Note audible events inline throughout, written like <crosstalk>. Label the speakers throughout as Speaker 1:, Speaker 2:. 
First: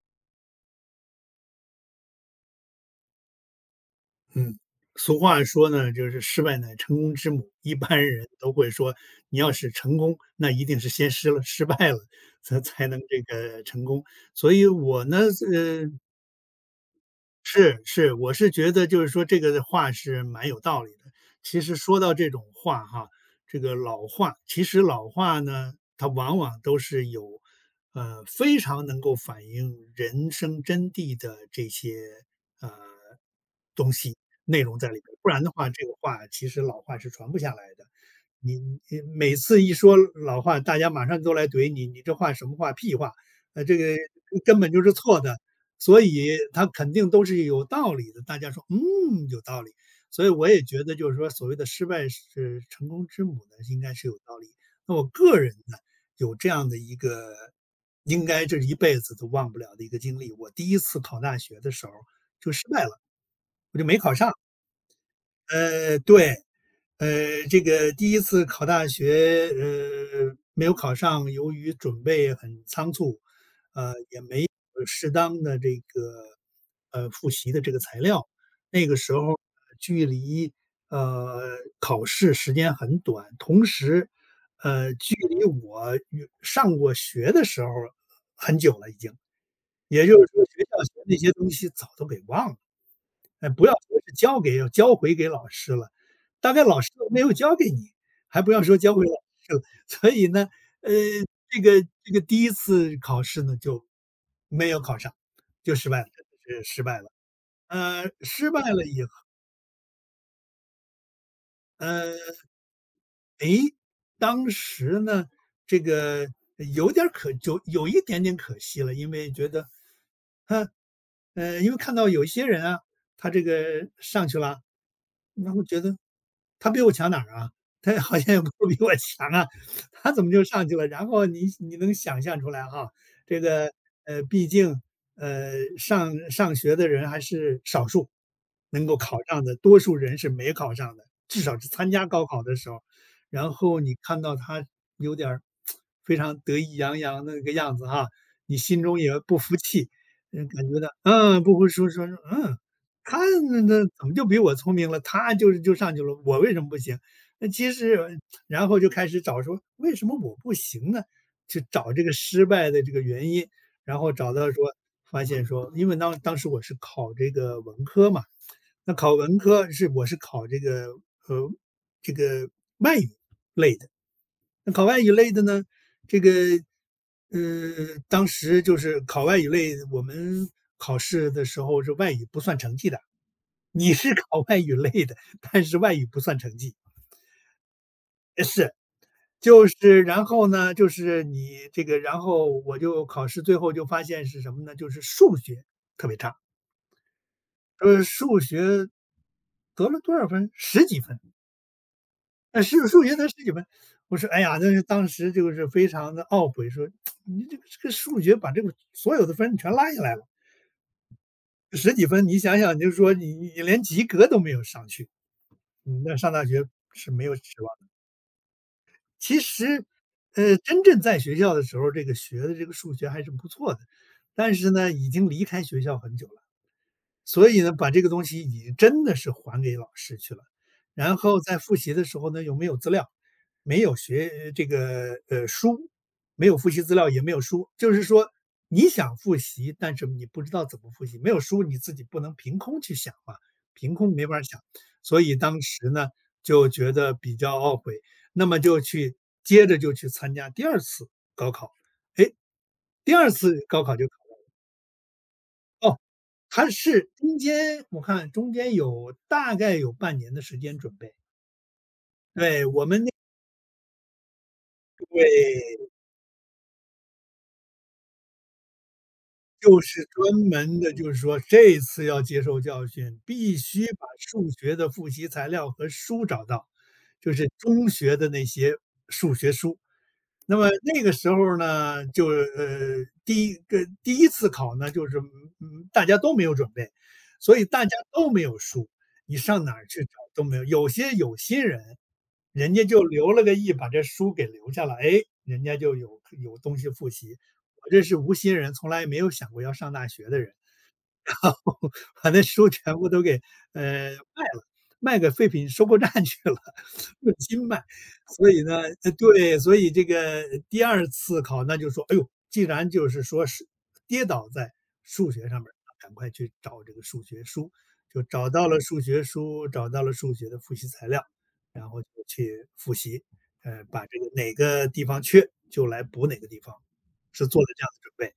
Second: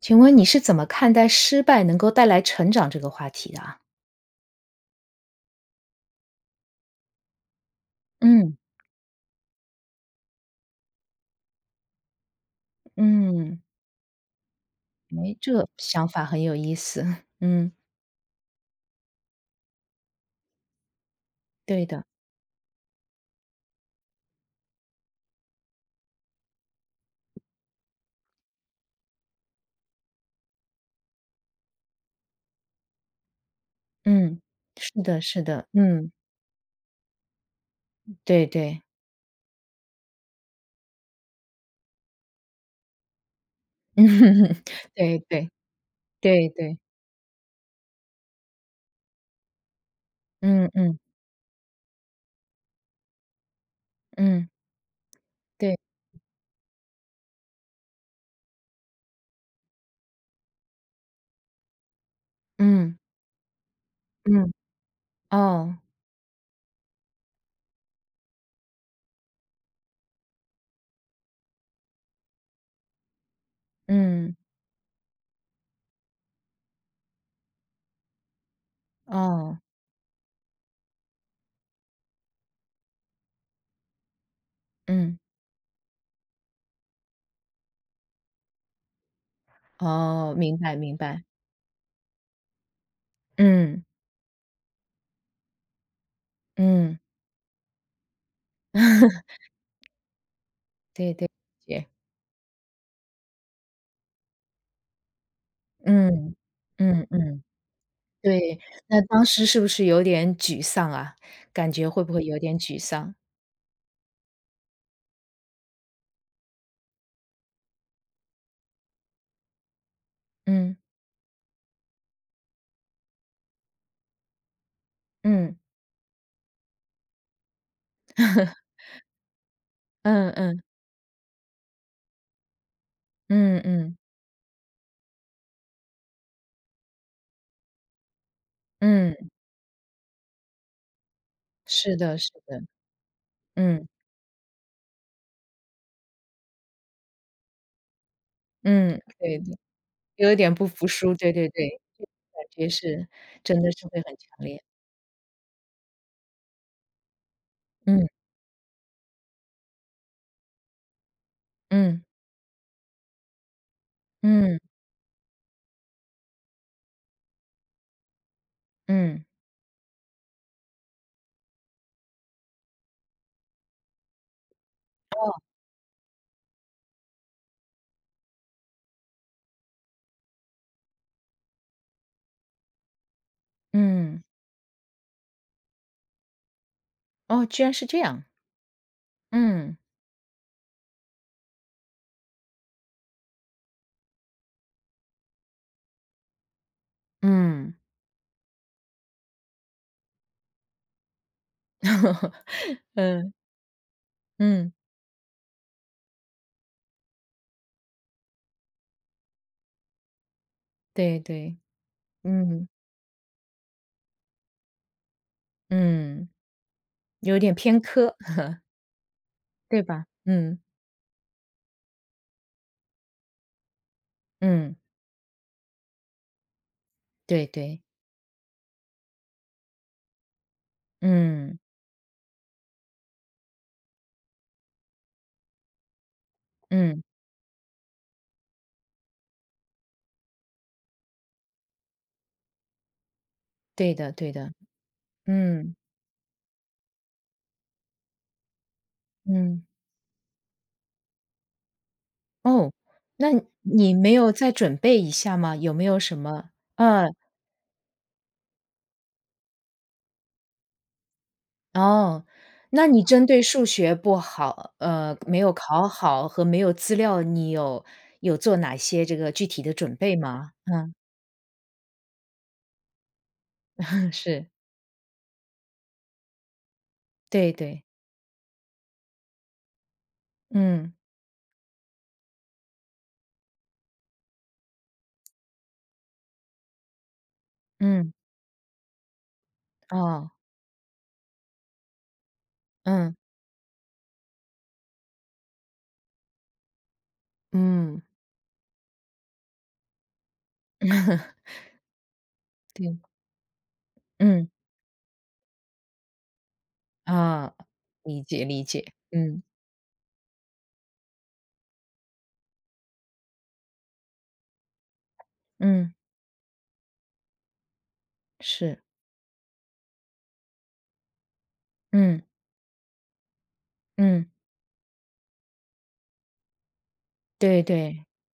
Speaker 1: 请问你是怎么看待失败能够带来成长这个话题的啊
Speaker 2: 嗯，俗话说呢，就是失败乃成功之母。一般人都
Speaker 1: 嗯，
Speaker 2: 会说，你要是成功，那一定是先失败了，才能这
Speaker 1: 嗯，
Speaker 2: 个成功。所以我呢，
Speaker 1: 哎，这
Speaker 2: 呃，
Speaker 1: 想法很有意思。<laughs> 嗯，
Speaker 2: 是，我是觉得就是说这个话是蛮有道理的。其实
Speaker 1: 对
Speaker 2: 说
Speaker 1: 的，
Speaker 2: 到这种话哈，这个老话，其实老话呢，它往往都是有，非常能够反映人生真谛的这些呃体
Speaker 1: 嗯，
Speaker 2: 内容在里
Speaker 1: 是
Speaker 2: 边，
Speaker 1: 的
Speaker 2: 不然
Speaker 1: 是
Speaker 2: 的
Speaker 1: 的，
Speaker 2: 话，这个
Speaker 1: 嗯，
Speaker 2: 话其实老话是传不下来的。
Speaker 1: 对
Speaker 2: 你
Speaker 1: 对，
Speaker 2: 你每次一说老话，大家马上都来怼你，你这话什么话，屁话，这个
Speaker 1: <laughs>
Speaker 2: 根
Speaker 1: 嗯，
Speaker 2: 本就是
Speaker 1: 对
Speaker 2: 错的。
Speaker 1: 对，
Speaker 2: 所以
Speaker 1: 对
Speaker 2: 它
Speaker 1: 对，
Speaker 2: 肯定都是有道理的，大家说，嗯，有道理。所以我也
Speaker 1: 嗯
Speaker 2: 觉得
Speaker 1: 嗯
Speaker 2: 就是说所谓的失败是成功之母呢，应该是有道理。
Speaker 1: 嗯，
Speaker 2: 那我个人
Speaker 1: 对，
Speaker 2: 呢，有这样的一个应该这一辈子都忘不了的一个经历。我第一次考大学的时候就失败
Speaker 1: 嗯
Speaker 2: 了，我就没考上。
Speaker 1: 嗯，哦，
Speaker 2: 对，呃，这个第一次考大学，没有考上，由于准备很仓促，
Speaker 1: 嗯，
Speaker 2: 适当的这个，复习的这个材料，那个时候
Speaker 1: 哦，
Speaker 2: 距离考试时间很短，同时，距
Speaker 1: 嗯，
Speaker 2: 离我与上过学的时候很久了，已经，也就是
Speaker 1: 哦，
Speaker 2: 说
Speaker 1: 明
Speaker 2: 学
Speaker 1: 白
Speaker 2: 校学
Speaker 1: 明
Speaker 2: 那
Speaker 1: 白，
Speaker 2: 些东西早都给忘了。哎，不要
Speaker 1: 嗯
Speaker 2: 说是交回给老师了，大概老师
Speaker 1: 嗯，
Speaker 2: 都没有教给你，还不要说交回老
Speaker 1: <laughs>
Speaker 2: 师了。<laughs> 所以呢，呃，
Speaker 1: 对对，
Speaker 2: 这个
Speaker 1: 对。
Speaker 2: 这个第一次考试呢，就没有考上，就失败了，
Speaker 1: 嗯，
Speaker 2: 这失败
Speaker 1: 嗯
Speaker 2: 了。
Speaker 1: 嗯。
Speaker 2: 失
Speaker 1: 对，
Speaker 2: 败了
Speaker 1: 那
Speaker 2: 以后，
Speaker 1: 当时是不是有点沮丧啊？感觉会不会
Speaker 2: 呃，
Speaker 1: 有点沮丧？
Speaker 2: 当时呢，这个有点儿就有一点点可惜了，因为觉得，哈，
Speaker 1: 嗯，
Speaker 2: 因为看到有一些人啊，他这个上去了，然
Speaker 1: 嗯
Speaker 2: 后觉得他比我强哪儿啊？他好像也不比
Speaker 1: <laughs>，
Speaker 2: 我强啊，他怎
Speaker 1: 嗯
Speaker 2: 么就
Speaker 1: 嗯，
Speaker 2: 上去了？然后你能想象出来哈，这
Speaker 1: 嗯
Speaker 2: 个
Speaker 1: 嗯，
Speaker 2: 毕竟呃，上学的人还是少数能够
Speaker 1: 嗯，
Speaker 2: 考上的，多数人是没考上的，至少是参
Speaker 1: 是
Speaker 2: 加
Speaker 1: 的
Speaker 2: 高
Speaker 1: 是
Speaker 2: 考的
Speaker 1: 的，
Speaker 2: 时候。然后
Speaker 1: 嗯，
Speaker 2: 你看到他有点儿非常得意洋洋的那个样子哈，你心中
Speaker 1: 嗯，
Speaker 2: 也不
Speaker 1: 对
Speaker 2: 服
Speaker 1: 的，
Speaker 2: 气，
Speaker 1: 有一
Speaker 2: 嗯，
Speaker 1: 点不
Speaker 2: 感觉
Speaker 1: 服
Speaker 2: 到
Speaker 1: 输，对
Speaker 2: 嗯，
Speaker 1: 对
Speaker 2: 不服
Speaker 1: 对，
Speaker 2: 输
Speaker 1: 这
Speaker 2: 说
Speaker 1: 种
Speaker 2: 说
Speaker 1: 感
Speaker 2: 嗯，
Speaker 1: 觉是
Speaker 2: 他那
Speaker 1: 真的
Speaker 2: 那
Speaker 1: 是会
Speaker 2: 怎么
Speaker 1: 很
Speaker 2: 就比
Speaker 1: 强
Speaker 2: 我
Speaker 1: 烈。
Speaker 2: 聪明了？他就上去了，我为什么不行？那其
Speaker 1: 嗯，
Speaker 2: 实然后就开始找说为什么我不行呢？去找这
Speaker 1: 嗯，
Speaker 2: 个失败的这个原因，然后找到
Speaker 1: 嗯，
Speaker 2: 说发现说，因为当时我是考这个文科嘛，那考
Speaker 1: 嗯，
Speaker 2: 文科是我是考这个呃这个外语类的，那考外语类
Speaker 1: 哦，
Speaker 2: 的呢，这个当时就是考外语类，我们考试的时候是外语不算成绩的。你是
Speaker 1: 嗯，
Speaker 2: 考外语类的，但是外语不算成绩。
Speaker 1: 哦，居然是这样，
Speaker 2: 是，就
Speaker 1: 嗯，
Speaker 2: 是然后呢，就是你这个然后我就考试最后就发现是什么呢？就是数学特别差，
Speaker 1: 嗯
Speaker 2: 数学得了多少分十几分，
Speaker 1: <laughs>，
Speaker 2: 数学得
Speaker 1: 嗯，
Speaker 2: 十几分。我说：“哎呀，那
Speaker 1: 嗯，
Speaker 2: 是当时就是非常的懊悔，说你这个数学把这个所有的分全拉下来了
Speaker 1: 对对，
Speaker 2: 十几分，你想
Speaker 1: 嗯，
Speaker 2: 想你就是说你连及格都没有上去，你那
Speaker 1: 嗯，
Speaker 2: 上大学是没有
Speaker 1: 有
Speaker 2: 指
Speaker 1: 点偏
Speaker 2: 望。
Speaker 1: 科，<laughs>
Speaker 2: 其
Speaker 1: 对
Speaker 2: 实，
Speaker 1: 吧？嗯。
Speaker 2: 真正在学校的时候，这个学的这个数学还是不错的，但是
Speaker 1: 嗯，
Speaker 2: 呢，已经离开学校很久了。
Speaker 1: 对
Speaker 2: 所以呢，
Speaker 1: 对，
Speaker 2: 把这个东西你真的是还给老师去了。然后在
Speaker 1: 嗯，
Speaker 2: 复习的时候呢，又没有资料，没有学呃这个书，没有复习资
Speaker 1: 嗯，
Speaker 2: 料，也没有书，就是说你想复习，但是你不知道怎么复习，没有书你自己不能凭空去想嘛，凭
Speaker 1: 对的
Speaker 2: 空没
Speaker 1: 对
Speaker 2: 法儿
Speaker 1: 的，
Speaker 2: 想。所以当
Speaker 1: 嗯，
Speaker 2: 时呢，就觉得比较懊悔，那么
Speaker 1: 嗯，
Speaker 2: 接着就去参加第二次高考，哎，
Speaker 1: 哦，
Speaker 2: 第
Speaker 1: 那
Speaker 2: 二次高
Speaker 1: 你
Speaker 2: 考就
Speaker 1: 没
Speaker 2: 考
Speaker 1: 有
Speaker 2: 了
Speaker 1: 再准备一下吗？有没
Speaker 2: 哦。
Speaker 1: 有什么
Speaker 2: 它是
Speaker 1: 嗯，
Speaker 2: 中间我看中间有大概有半年的时间准备。
Speaker 1: 哦，
Speaker 2: 对，我
Speaker 1: 那你针对数学不好，没
Speaker 2: 会
Speaker 1: 有考好和没有资料，你有做哪些这个具体的
Speaker 2: 就
Speaker 1: 准
Speaker 2: 是
Speaker 1: 备
Speaker 2: 专
Speaker 1: 吗？
Speaker 2: 门的，
Speaker 1: 嗯，
Speaker 2: 就是说这次要接受教训，必须把
Speaker 1: <laughs> 是，
Speaker 2: 数学的复习材料和书找到，就是
Speaker 1: 对对，
Speaker 2: 中学的那些数学书。那么
Speaker 1: 嗯，
Speaker 2: 那个时候呢，就第一次考呢，就是大家都没有准备，所以大家
Speaker 1: 嗯，
Speaker 2: 都没有书，你上哪儿去找
Speaker 1: 哦，
Speaker 2: 都没有。有些有心人，人家就
Speaker 1: 嗯，
Speaker 2: 留了个意，把这书给留下了，哎，人家就有东西复习。我这
Speaker 1: 嗯，
Speaker 2: 是无心人，从来没有想过要上大学的人。
Speaker 1: <laughs>
Speaker 2: <laughs> 把那书全
Speaker 1: 对，
Speaker 2: 部都给，卖
Speaker 1: 嗯，
Speaker 2: 了，卖给废品收购站去了，<laughs> 论
Speaker 1: 啊，
Speaker 2: 斤卖。
Speaker 1: 理解
Speaker 2: 所以
Speaker 1: 理
Speaker 2: 呢
Speaker 1: 解，嗯，
Speaker 2: 对，所以这个第二次考那就说，哎呦，既然就是说是跌倒在数学上面儿，
Speaker 1: 嗯，
Speaker 2: 赶快去找这个数学书，就找到了
Speaker 1: 是，
Speaker 2: 数学书，找到了数学的复习材料，然后就
Speaker 1: 嗯。
Speaker 2: 去复习，把这个
Speaker 1: 嗯，
Speaker 2: 哪个地方缺就来补哪个地方，是做
Speaker 1: 对
Speaker 2: 了这样的
Speaker 1: 对，
Speaker 2: 准备，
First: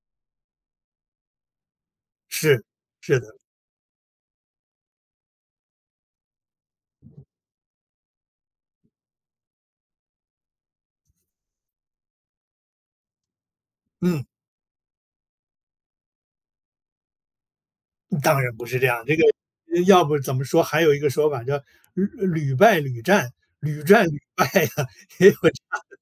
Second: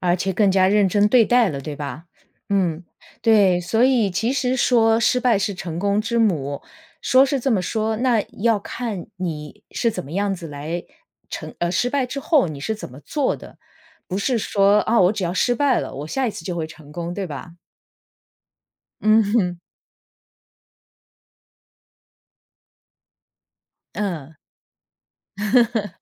Speaker 1: 而且更加认真对待了，对吧？
Speaker 2: 是，
Speaker 1: 嗯，
Speaker 2: 是的，
Speaker 1: 对，所以其实说失败是成功之母，说是这么说，那要看你是怎么样子来失败之后你是怎么做的，不
Speaker 2: 嗯。
Speaker 1: 是说啊，我只要失败了，我下一次就会成功，对吧？
Speaker 2: 当然不是这
Speaker 1: <laughs>
Speaker 2: 样，这个
Speaker 1: 嗯哼，
Speaker 2: 要不怎么说还有一个说法叫“屡败屡战，屡战屡
Speaker 1: 嗯，
Speaker 2: 败”呀。<laughs> 也有
Speaker 1: <laughs>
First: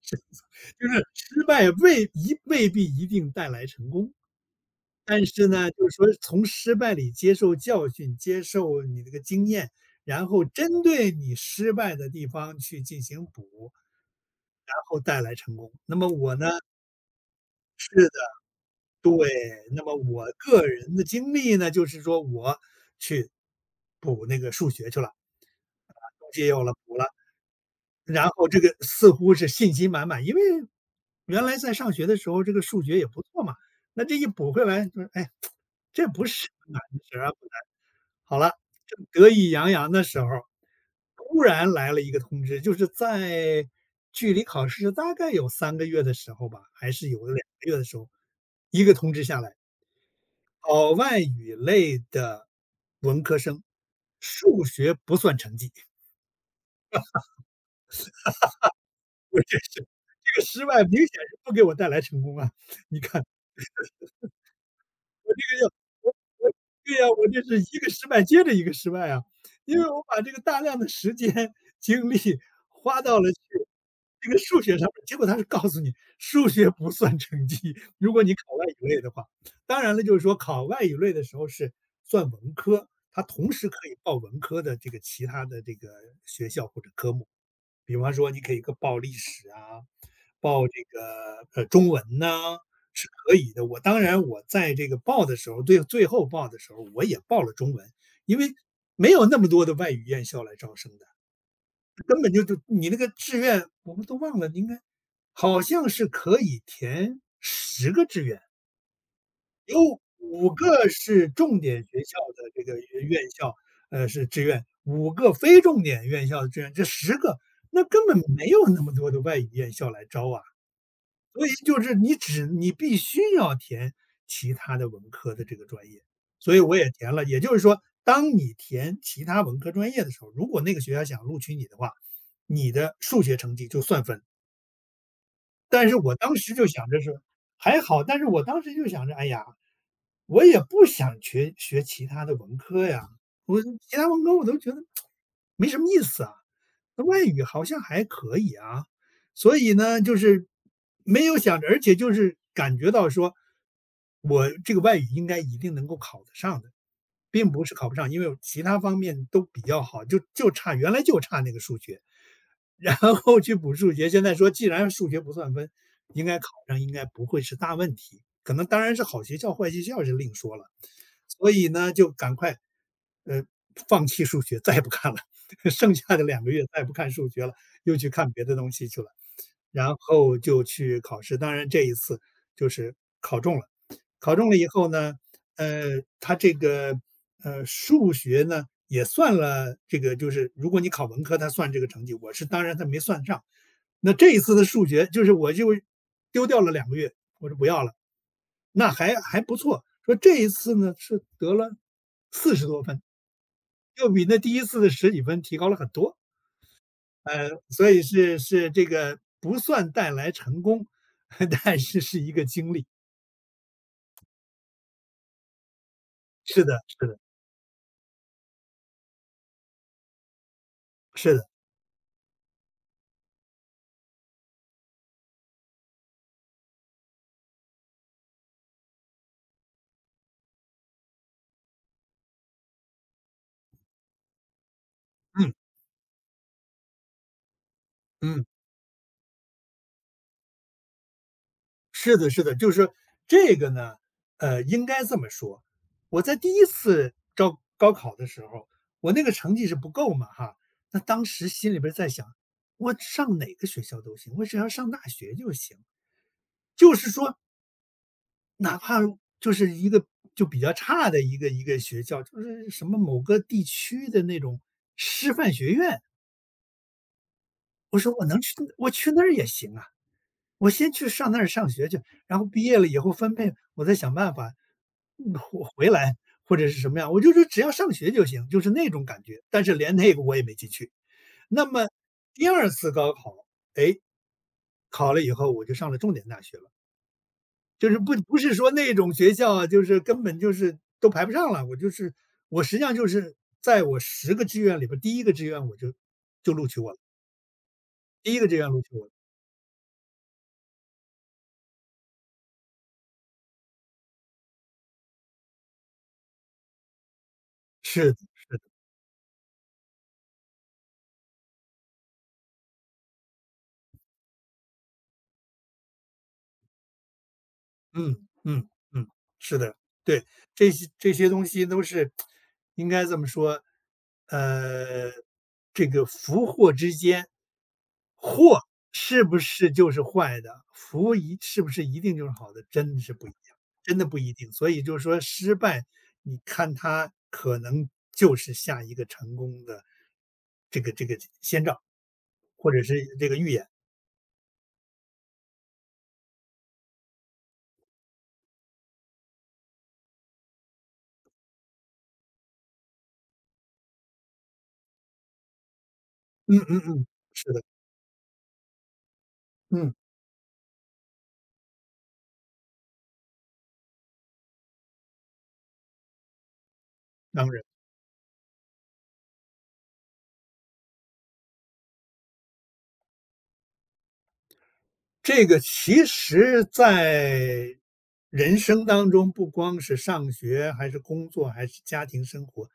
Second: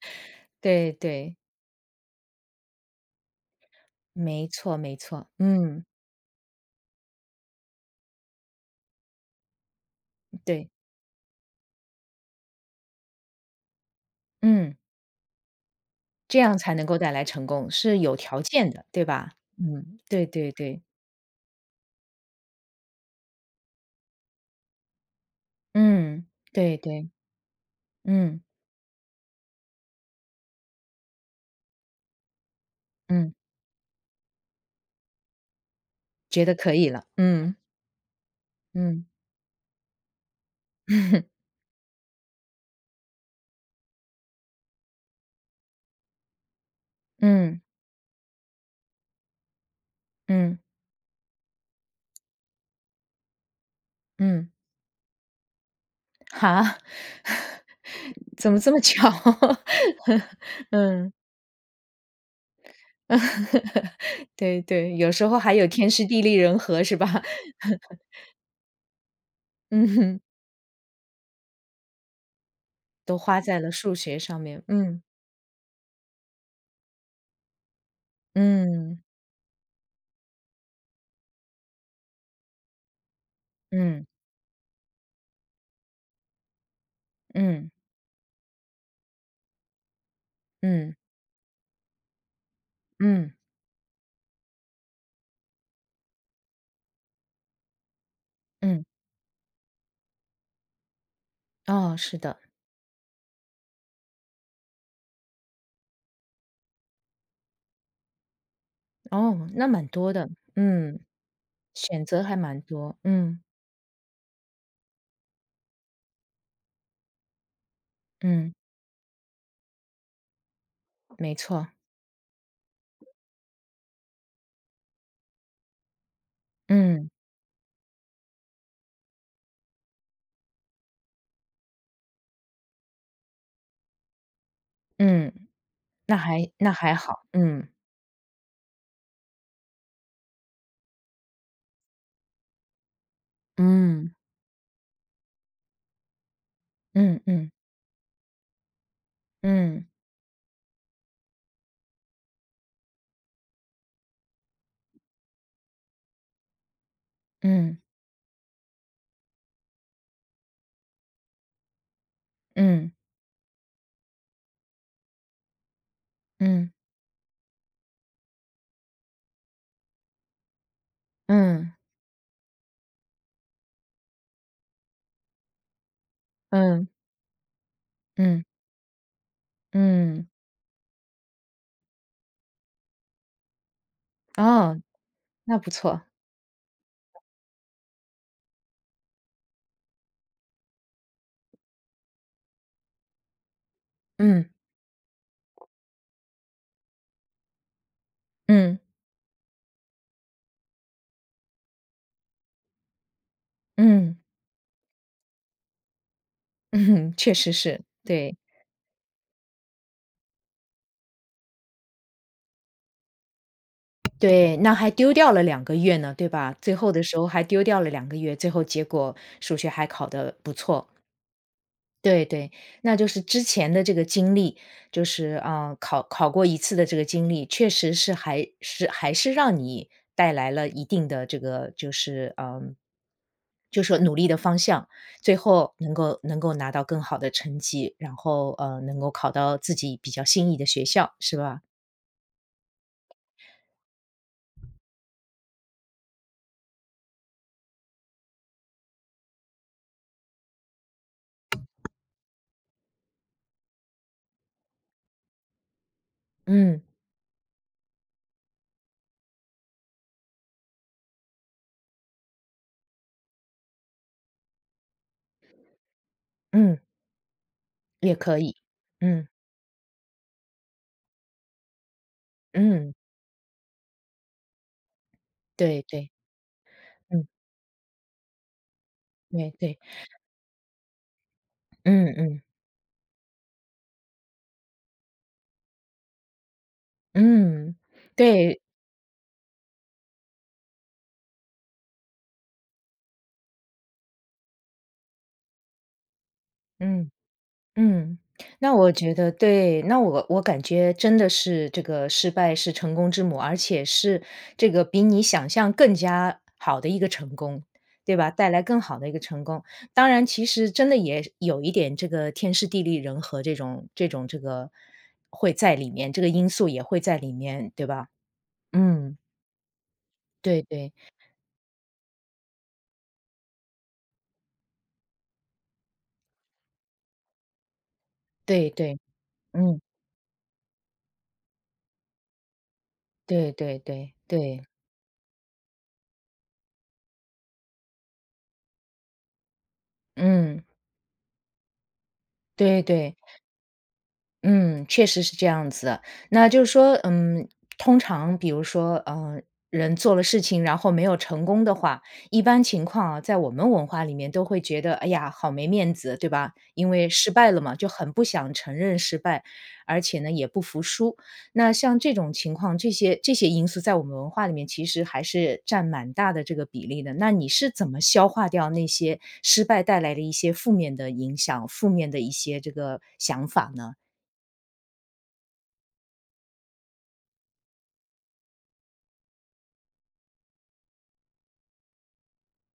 Speaker 2: 就
Speaker 1: 对
Speaker 2: 是
Speaker 1: 对，
Speaker 2: 失败未必一定带来成功，
Speaker 1: 没错没
Speaker 2: 但
Speaker 1: 错，
Speaker 2: 是呢，
Speaker 1: 嗯，
Speaker 2: 就是说从失败里接受教训，接受你这个经验，然后
Speaker 1: 对，
Speaker 2: 针对你失败的地方去进行补。然
Speaker 1: 嗯。
Speaker 2: 后带来成功。那么我
Speaker 1: 这
Speaker 2: 呢，
Speaker 1: 样才能够带来成功，
Speaker 2: 是
Speaker 1: 是
Speaker 2: 的，
Speaker 1: 有条件的，对
Speaker 2: 对，
Speaker 1: 吧？
Speaker 2: 那么
Speaker 1: 嗯，
Speaker 2: 我
Speaker 1: 对对
Speaker 2: 个
Speaker 1: 对，
Speaker 2: 人的经历呢，就是说我去补那个数学去了。
Speaker 1: 嗯，
Speaker 2: 解有了
Speaker 1: 对
Speaker 2: 补了，
Speaker 1: 对，
Speaker 2: 然
Speaker 1: 嗯，
Speaker 2: 后这个似乎是信心满满，因为原来在上学的时候，这个数学也不
Speaker 1: 嗯，
Speaker 2: 错嘛，那这一补回来就是，哎，这不
Speaker 1: 觉
Speaker 2: 是
Speaker 1: 得可
Speaker 2: 难
Speaker 1: 以
Speaker 2: 的
Speaker 1: 了，
Speaker 2: 事儿啊，不
Speaker 1: 嗯，
Speaker 2: 难。好了，正
Speaker 1: 嗯
Speaker 2: 得意洋洋的时候，突
Speaker 1: <laughs>，
Speaker 2: 然来了一个通知，就是在距离考试大概有3个月的时候吧，还是有两
Speaker 1: 嗯，
Speaker 2: 个月的时候，一个通知下来，
Speaker 1: 嗯，
Speaker 2: 考外语类的文科生，
Speaker 1: 嗯，
Speaker 2: 数学不算成绩。
Speaker 1: 哈？<laughs> 怎么这么巧？
Speaker 2: 我这是这个失
Speaker 1: <laughs>
Speaker 2: 败明显
Speaker 1: 嗯，
Speaker 2: 是不给我带来成功啊，你看，
Speaker 1: <laughs> 对对，有时候还有天时地利人和
Speaker 2: 对
Speaker 1: 是吧？
Speaker 2: 呀，我这是
Speaker 1: <laughs>
Speaker 2: 一个失败接着一个失败啊，因为我把
Speaker 1: 嗯，
Speaker 2: 这个大量的时间精力花到
Speaker 1: 都
Speaker 2: 了去
Speaker 1: 花在了数学
Speaker 2: 这个
Speaker 1: 上
Speaker 2: 数
Speaker 1: 面，
Speaker 2: 学上
Speaker 1: 嗯，
Speaker 2: 面，结果他是告诉你数学不算成绩，如果你考外语类
Speaker 1: 嗯，
Speaker 2: 的话。当然了，就是说考外语类的时候是算文科，它同时可以
Speaker 1: 嗯，
Speaker 2: 报文科的这个其他的这个学校或者科目。
Speaker 1: 嗯，
Speaker 2: 比方说你可以报历史啊，报这
Speaker 1: 嗯，
Speaker 2: 个，中文呐，是
Speaker 1: 嗯，
Speaker 2: 可以的。我当然我在这个报的时候，最后报的时候我也报了中文，因为
Speaker 1: 嗯，
Speaker 2: 没有那么多的外语院校来招生的，
Speaker 1: 哦，是
Speaker 2: 根本
Speaker 1: 的。
Speaker 2: 就你那个志愿我们都忘了，应该好像是可以填10个志愿。
Speaker 1: 哦，那蛮
Speaker 2: 都
Speaker 1: 多的，
Speaker 2: 五个
Speaker 1: 嗯，
Speaker 2: 是重点学
Speaker 1: 选
Speaker 2: 校
Speaker 1: 择还
Speaker 2: 的
Speaker 1: 蛮
Speaker 2: 这个
Speaker 1: 多，
Speaker 2: 院
Speaker 1: 嗯，
Speaker 2: 校，是志愿五个非重点院校的志愿，这十个，那根本没
Speaker 1: 嗯，
Speaker 2: 有那么多的外语院校来招啊。
Speaker 1: 没
Speaker 2: 所以
Speaker 1: 错，
Speaker 2: 就是你必须要填其他的文科的这个专业，所以我也
Speaker 1: 嗯，
Speaker 2: 填了。也就是说，当你填其他文科专业的时候，如果那个学校想录取你的话，你的数学成绩就算分。
Speaker 1: 嗯，
Speaker 2: 但是我
Speaker 1: 那
Speaker 2: 当
Speaker 1: 还
Speaker 2: 时就
Speaker 1: 那
Speaker 2: 想
Speaker 1: 还
Speaker 2: 着是
Speaker 1: 好，嗯，
Speaker 2: 还好，但是我当时就想着，哎呀，我也不想学其他的文科呀，我其他
Speaker 1: 嗯，
Speaker 2: 文科我都觉得没什么意思啊，那
Speaker 1: 嗯
Speaker 2: 外语
Speaker 1: 嗯
Speaker 2: 好像还可以啊。所以
Speaker 1: 嗯
Speaker 2: 呢，就是没有想着，而且就是感觉到说，我这个外语应该一定能够考得上的。并不是
Speaker 1: 嗯
Speaker 2: 考不上，因为其他方面都比较好，就差，原来就差那个数学。<laughs>
Speaker 1: 嗯
Speaker 2: 然后去补数学。现在说既然数学不算分，应该考
Speaker 1: 嗯
Speaker 2: 上应该不会是大问题，可能当然是好学校坏学校是另说了。所以
Speaker 1: 嗯
Speaker 2: 呢，就赶快，呃，放弃数学，再也不看了，<laughs> 剩下的两个月再也
Speaker 1: 嗯
Speaker 2: 不看数学了，又去看别
Speaker 1: 嗯
Speaker 2: 的东西去了。然
Speaker 1: 嗯，
Speaker 2: 后就去考试，当然这一次就是考中了。考中了以
Speaker 1: 哦，
Speaker 2: 后呢，
Speaker 1: 那不错，
Speaker 2: 他这个，数学呢也算了这个就是如果你考文科，他算这个成绩，我是当然他没算上。那这一
Speaker 1: 嗯
Speaker 2: 次的数学就是我就丢掉了两个月，我说不要了，
Speaker 1: 嗯
Speaker 2: 那还不错。说这一次呢是得了40多分，又
Speaker 1: 嗯
Speaker 2: 比那第一次的十几分提高了很多。
Speaker 1: 嗯，<laughs> 确实是，
Speaker 2: 所以
Speaker 1: 对
Speaker 2: 是这个不算带来成功，<laughs> 但是是一个经历。
Speaker 1: 对，那还丢掉了两个月呢，对吧？
Speaker 2: 是
Speaker 1: 最
Speaker 2: 的
Speaker 1: 后的
Speaker 2: 是的，
Speaker 1: 时候还丢掉了两个月，最后结果数学还考得不错。
Speaker 2: 是的，
Speaker 1: 对对，那就是之前的这个经历，就是啊，考过一次的这个经历，确实是还是让你带来了一定的这个就是嗯，就说努力的方向，最
Speaker 2: 嗯，
Speaker 1: 后能够能够拿到更好的成绩，然
Speaker 2: 嗯。
Speaker 1: 后能够考到自己比较心仪的学校，是吧？
Speaker 2: 是的，是的，就是说这个呢，应该这么说，我在第一次招高考的时候，我那个成绩是不够嘛，哈，那当时心里边儿在想，我上哪个学校都行，我只要上大学就行。
Speaker 1: 嗯
Speaker 2: 就是说，哪怕就是一个就比较差的一个学校，就是什么某个地区的那种师范学院，
Speaker 1: 嗯，
Speaker 2: 我说
Speaker 1: 也
Speaker 2: 我
Speaker 1: 可
Speaker 2: 能去，
Speaker 1: 以，
Speaker 2: 我去那
Speaker 1: 嗯
Speaker 2: 儿也行啊。我先去上那儿上学去，然后毕业了
Speaker 1: 嗯，
Speaker 2: 以后分配，我再想办法，嗯，回
Speaker 1: 对
Speaker 2: 回
Speaker 1: 对，
Speaker 2: 来或者是什么样，我
Speaker 1: 嗯
Speaker 2: 就说只要上学就行，就是那种感觉。
Speaker 1: 对
Speaker 2: 但是
Speaker 1: 对，
Speaker 2: 连那个我也没进去。那么
Speaker 1: 嗯嗯
Speaker 2: 第二次高考，哎，考了以后我就上了重点大学了，
Speaker 1: 嗯，
Speaker 2: 就是不是
Speaker 1: 对，
Speaker 2: 说那种学校啊，就是根本就是都排不上了，我就是我实际上就是在我10个志愿里边儿第一个志愿我就录取我了，
Speaker 1: 嗯。嗯，
Speaker 2: 第一个志愿
Speaker 1: 那
Speaker 2: 录
Speaker 1: 我
Speaker 2: 取我了，
Speaker 1: 觉得对，那我感觉真的是这个失败是成功之母，而且是这个比你想象更加好的一个成功，
Speaker 2: 是
Speaker 1: 对
Speaker 2: 的。
Speaker 1: 吧？带来更好的一个成功。当然，其实真的也有一点这个天时地利人和这种这个会在里面，这个因素也会在里面，对吧？
Speaker 2: 嗯嗯嗯，
Speaker 1: 嗯，
Speaker 2: 是的，对，
Speaker 1: 对
Speaker 2: 这些
Speaker 1: 对
Speaker 2: 这些东西都是应该这么说，呃，这个福祸之间，祸
Speaker 1: 对对，
Speaker 2: 是不是
Speaker 1: 嗯，
Speaker 2: 就是坏的，福一是不是一定就是好的，真的是不一
Speaker 1: 对
Speaker 2: 样，
Speaker 1: 对
Speaker 2: 真的
Speaker 1: 对
Speaker 2: 不一定。
Speaker 1: 对，
Speaker 2: 所以就是说，失败，你看它可能就是下一个成功的
Speaker 1: 嗯，
Speaker 2: 这个先兆，或者
Speaker 1: 对
Speaker 2: 是
Speaker 1: 对。
Speaker 2: 这个预言。
Speaker 1: 嗯，确实是这样子的。那就是说，嗯，通常比如说，嗯，人做了事情，然后没有成功的话，一般情况啊，在我们文化里面都会觉得，哎呀，好没面子，对吧？
Speaker 2: 嗯嗯
Speaker 1: 因
Speaker 2: 嗯，
Speaker 1: 为失败
Speaker 2: 是
Speaker 1: 了
Speaker 2: 的，
Speaker 1: 嘛，就很不想承认失败，
Speaker 2: 嗯，
Speaker 1: 而且呢，也不服输。那像这种情况，这些因素在我们文化里面其实还是占蛮大的这个比例的。那
Speaker 2: 当
Speaker 1: 你
Speaker 2: 然。
Speaker 1: 是怎么消化掉那些失败带来的一些负面的影响、负面的一些这个想法呢？
Speaker 2: 这个其实在人生当中，不光是上学，还是工作，还是家庭生活，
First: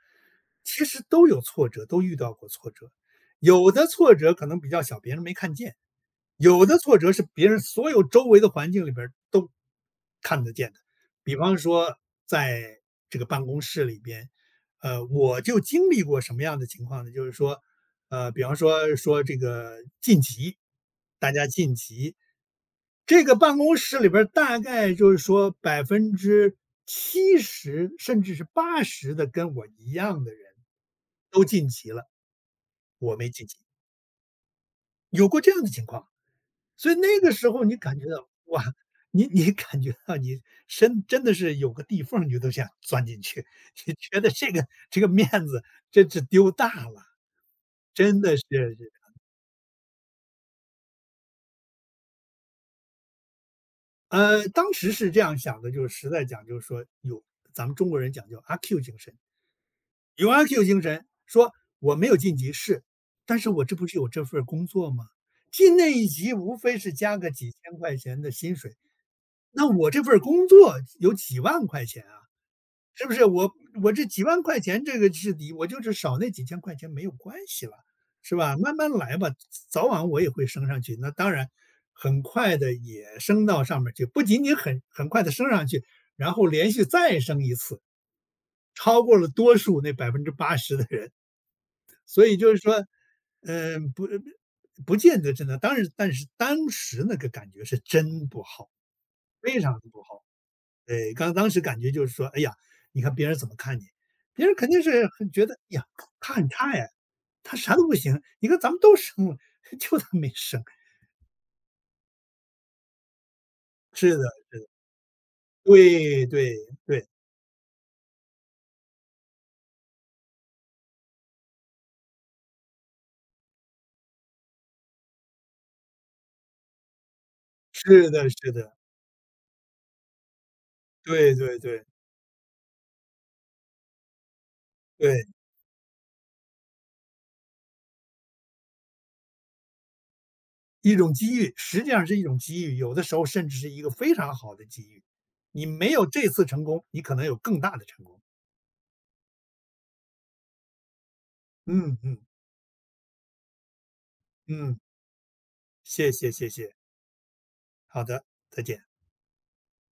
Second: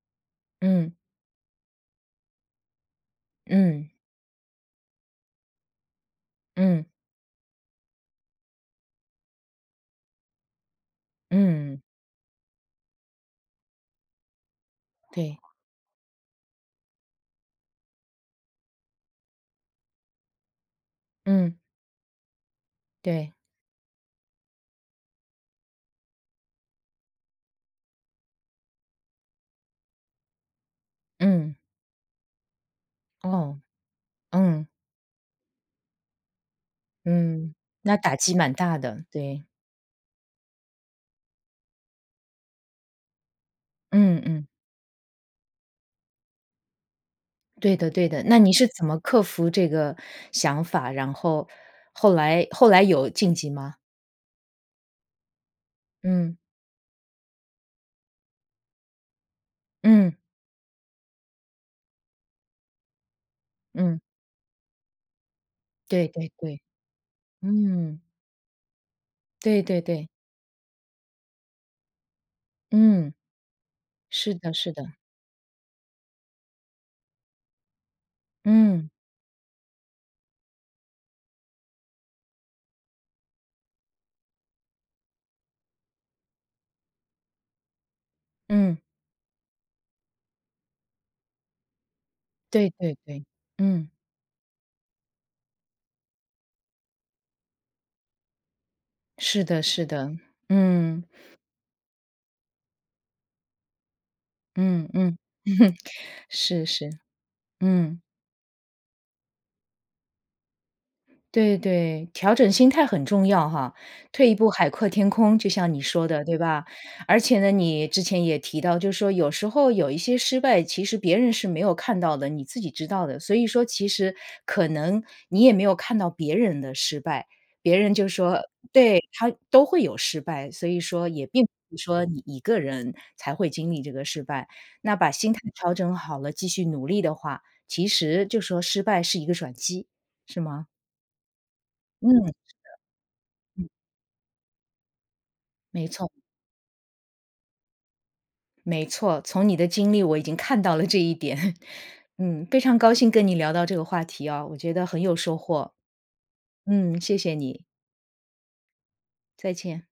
Speaker 2: 其
Speaker 1: 嗯，
Speaker 2: 实都有挫折，都遇到过挫折。有的
Speaker 1: 嗯，
Speaker 2: 挫折可能比较小，别人没看见；有的
Speaker 1: 嗯，
Speaker 2: 挫折是别人所有周围的环境里边儿都看得见的。比方
Speaker 1: 嗯，
Speaker 2: 说，在这个办公室里边，
Speaker 1: 对，
Speaker 2: 我就经历过什么样的情况呢？就是说，比方说这个晋级，大家
Speaker 1: 嗯，
Speaker 2: 晋级，这
Speaker 1: 对，
Speaker 2: 个办公室里边儿大概就是说70%甚至是八十的跟我一样的人，都
Speaker 1: 嗯，
Speaker 2: 晋级了，我没晋级，
Speaker 1: 哦，嗯，
Speaker 2: 有过这样的情况。所以那个时
Speaker 1: 嗯，
Speaker 2: 候你
Speaker 1: 那
Speaker 2: 感觉
Speaker 1: 打
Speaker 2: 到，
Speaker 1: 击蛮
Speaker 2: 哇，
Speaker 1: 大的，
Speaker 2: 你
Speaker 1: 对，
Speaker 2: 你感觉到你身真的是有个地缝儿你都想钻进去，<laughs> 你觉
Speaker 1: 嗯，
Speaker 2: 得
Speaker 1: 嗯，
Speaker 2: 这个面子真是丢大了，
Speaker 1: 对的，对
Speaker 2: 真
Speaker 1: 的。
Speaker 2: 的
Speaker 1: 那
Speaker 2: 是
Speaker 1: 你是怎
Speaker 2: 是。
Speaker 1: 么克服这个想法，然后后来有晋级吗？
Speaker 2: 当时是这样想的，就是实在
Speaker 1: 嗯，
Speaker 2: 讲就是说有咱们中国人讲究阿 Q 精神。
Speaker 1: 嗯，
Speaker 2: 有阿 Q 精神，说我没有晋级是，但是我这不是
Speaker 1: 嗯，
Speaker 2: 有这份儿工作吗？进那一
Speaker 1: 对对
Speaker 2: 级无
Speaker 1: 对，
Speaker 2: 非是加个几千块
Speaker 1: 嗯，
Speaker 2: 钱的薪水，
Speaker 1: 对
Speaker 2: 那
Speaker 1: 对
Speaker 2: 我这
Speaker 1: 对，
Speaker 2: 份儿工作有几万块钱啊，是不
Speaker 1: 嗯，
Speaker 2: 是？我这几
Speaker 1: 是
Speaker 2: 万
Speaker 1: 的，
Speaker 2: 块
Speaker 1: 是
Speaker 2: 钱
Speaker 1: 的，
Speaker 2: 这个是底，我就是少那几千块钱没有关系了，是吧？慢
Speaker 1: 嗯，
Speaker 2: 慢来吧，早晚我也会升上去。那当然，很快的也升到上面儿去，不仅仅很快的升上去，然后连续再升一次，
Speaker 1: 嗯，
Speaker 2: 超过了多数那80%的人。所以就是
Speaker 1: 对
Speaker 2: 说，
Speaker 1: 对对，
Speaker 2: 嗯，
Speaker 1: 嗯，
Speaker 2: 不见得真的，当然但是当时那个感觉是真不好，
Speaker 1: 是
Speaker 2: 非
Speaker 1: 的，
Speaker 2: 常的
Speaker 1: 是
Speaker 2: 不
Speaker 1: 的，
Speaker 2: 好。
Speaker 1: 嗯，
Speaker 2: 对，刚当时感觉就是说，哎呀，你看别人怎么看你，别人肯定
Speaker 1: 嗯，
Speaker 2: 是
Speaker 1: 嗯，
Speaker 2: 很觉得，哎呀，
Speaker 1: <laughs>
Speaker 2: 他很
Speaker 1: 是
Speaker 2: 差呀，
Speaker 1: 是，
Speaker 2: 他啥都不
Speaker 1: 嗯。
Speaker 2: 行，你看咱们都生了，<laughs> 就他没生。
Speaker 1: 对对，调整心态很重要哈，
Speaker 2: 是的，
Speaker 1: 退一步海阔天空，就像你说
Speaker 2: 对
Speaker 1: 的，对
Speaker 2: 对
Speaker 1: 吧？
Speaker 2: 对，
Speaker 1: 而且呢，你之前也提到，就是说有时候有一些失败，其实别人是没有看到的，你自己知道的。所以说，其实可能你也没有看到别人的失败，别人
Speaker 2: 是
Speaker 1: 就
Speaker 2: 的
Speaker 1: 说
Speaker 2: 是的，
Speaker 1: 对他都会有失败，所以说也
Speaker 2: 对
Speaker 1: 并
Speaker 2: 对
Speaker 1: 不是
Speaker 2: 对，
Speaker 1: 说你一个人才会经历这个失败。那把
Speaker 2: 对。
Speaker 1: 心态调整好了，继续努力的话，其实就说失败是一个转机，是吗？
Speaker 2: 一种机遇，实际上是一
Speaker 1: 嗯。
Speaker 2: 种机遇，有的时候甚至是一个非常好的机遇。你
Speaker 1: 没
Speaker 2: 没有
Speaker 1: 错，
Speaker 2: 这次成功，你可能有更大的成功。
Speaker 1: 没错，从你的经历我已经看到了这一点。<laughs>
Speaker 2: 嗯嗯
Speaker 1: 嗯，非常高兴跟你聊到这个话题哦，我觉
Speaker 2: 嗯，
Speaker 1: 得很有收获。
Speaker 2: 谢谢谢谢，
Speaker 1: 嗯，谢谢你，
Speaker 2: 好的，再见。
Speaker 1: 再见。